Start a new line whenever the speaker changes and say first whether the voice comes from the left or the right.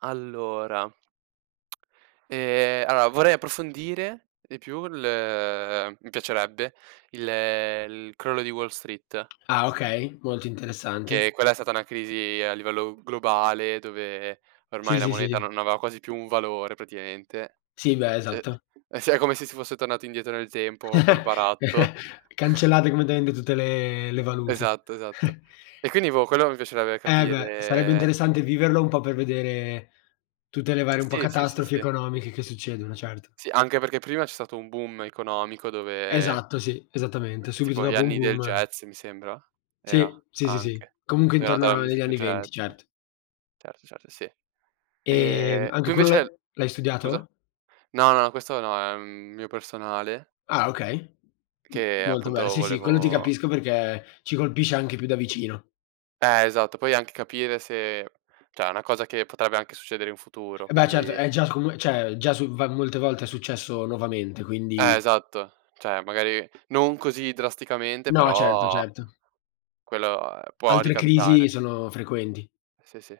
right: Allora ehm, allora vorrei approfondire di più il mi piacerebbe il il crollo di Wall Street.
left: Ah, okay, molto interessante.
right: Che quella è stata una crisi a livello globale, dove
left: Sì,
right: ormai la
left: sì,
right: moneta
left: sì.
right: non aveva quasi più un valore praticamente.
left: Sì, beh,
right: [unintelligible]
left: esatto.
right: è si è come se si fosse tornato indietro nel tempo col baratto.
left: Cancellate come dende tutte le le valute.
right: Esatto, esatto. E quindi boh, quello mi piacerebbe
left: Eh beh, sarebbe
right: capire
left: interessante viverlo un po' per vedere tutte le varie un po'
right: Sì, sì, sì,
left: catastrofi
right: sì.
left: economiche che succedono, certo.
right: Sì, anche perché prima c'è stato un boom economico dove
left: Esatto, sì, esattamente, subito
right: tipo gli
left: dopo un
right: anni del
left: boom.
right: jazz mi sembra, era,
left: Sì, sì, sì, sì,
right: anche,
left: comunque
right: dove è nata la
left: intorno agli
right: musica
left: anni '20
right: jazz.
left: cert
right: Certo, certo, sì.
left: Ehm,
right: E
left: anche
right: tu
left: quello l'ha
right: invece
left: l'hai
right: scusa?
left: studiato?
right: No, no, questo no, è un mio personale
left: Ah okay, m
right: che
left: molto bel
right: appunto
left: sì, sì, quello ti
right: volevo
left: capisco perché ci colpisce anche più da vicino.
right: Eh, esatto. Poi anche capire se cioè è una cosa che potrebbe anche succedere in futuro,
left: Eh beh certo,
right: quindi
left: è già com cioè già su molte volte è successo nuovamente,
right: Eh,
left: quindi
right: esatto, cioè magari non così drasticamente
left: No certo,
right: però
left: certo.
right: quello, ehm, può
left: Altre crisi
right: ricapitare.
left: sono frequenti.
right: Sì, sì,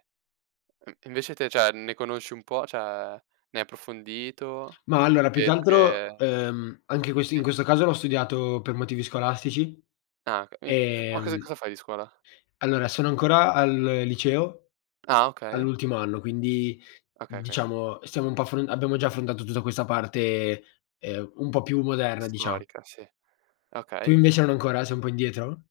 right: uhm, invece te cioè ne conosci un po', cioè ne hai approfondito?
left: Ma allora più che
right: E tu,
left: altro,
right: che
left: ehm, anche quest in
right: Sì.
left: questo caso l'ho studiato per motivi scolastici,
right: Ah, okay. Minc f ma cos
left: ehm
right: cosa fai di scuola?
left: Allora sono ancora al liceo,
right: Ah, okay.
left: all'ultimo anno, quindi
right: Okay, okay.
left: diciamo stiamo un po' affr abbiamo già affrontato tutta questa parte, ehm, un po' più moderna dicia
right: Storica sì,
left: Tu
right: okay.
left: invece non ancora, sei un po' indietro?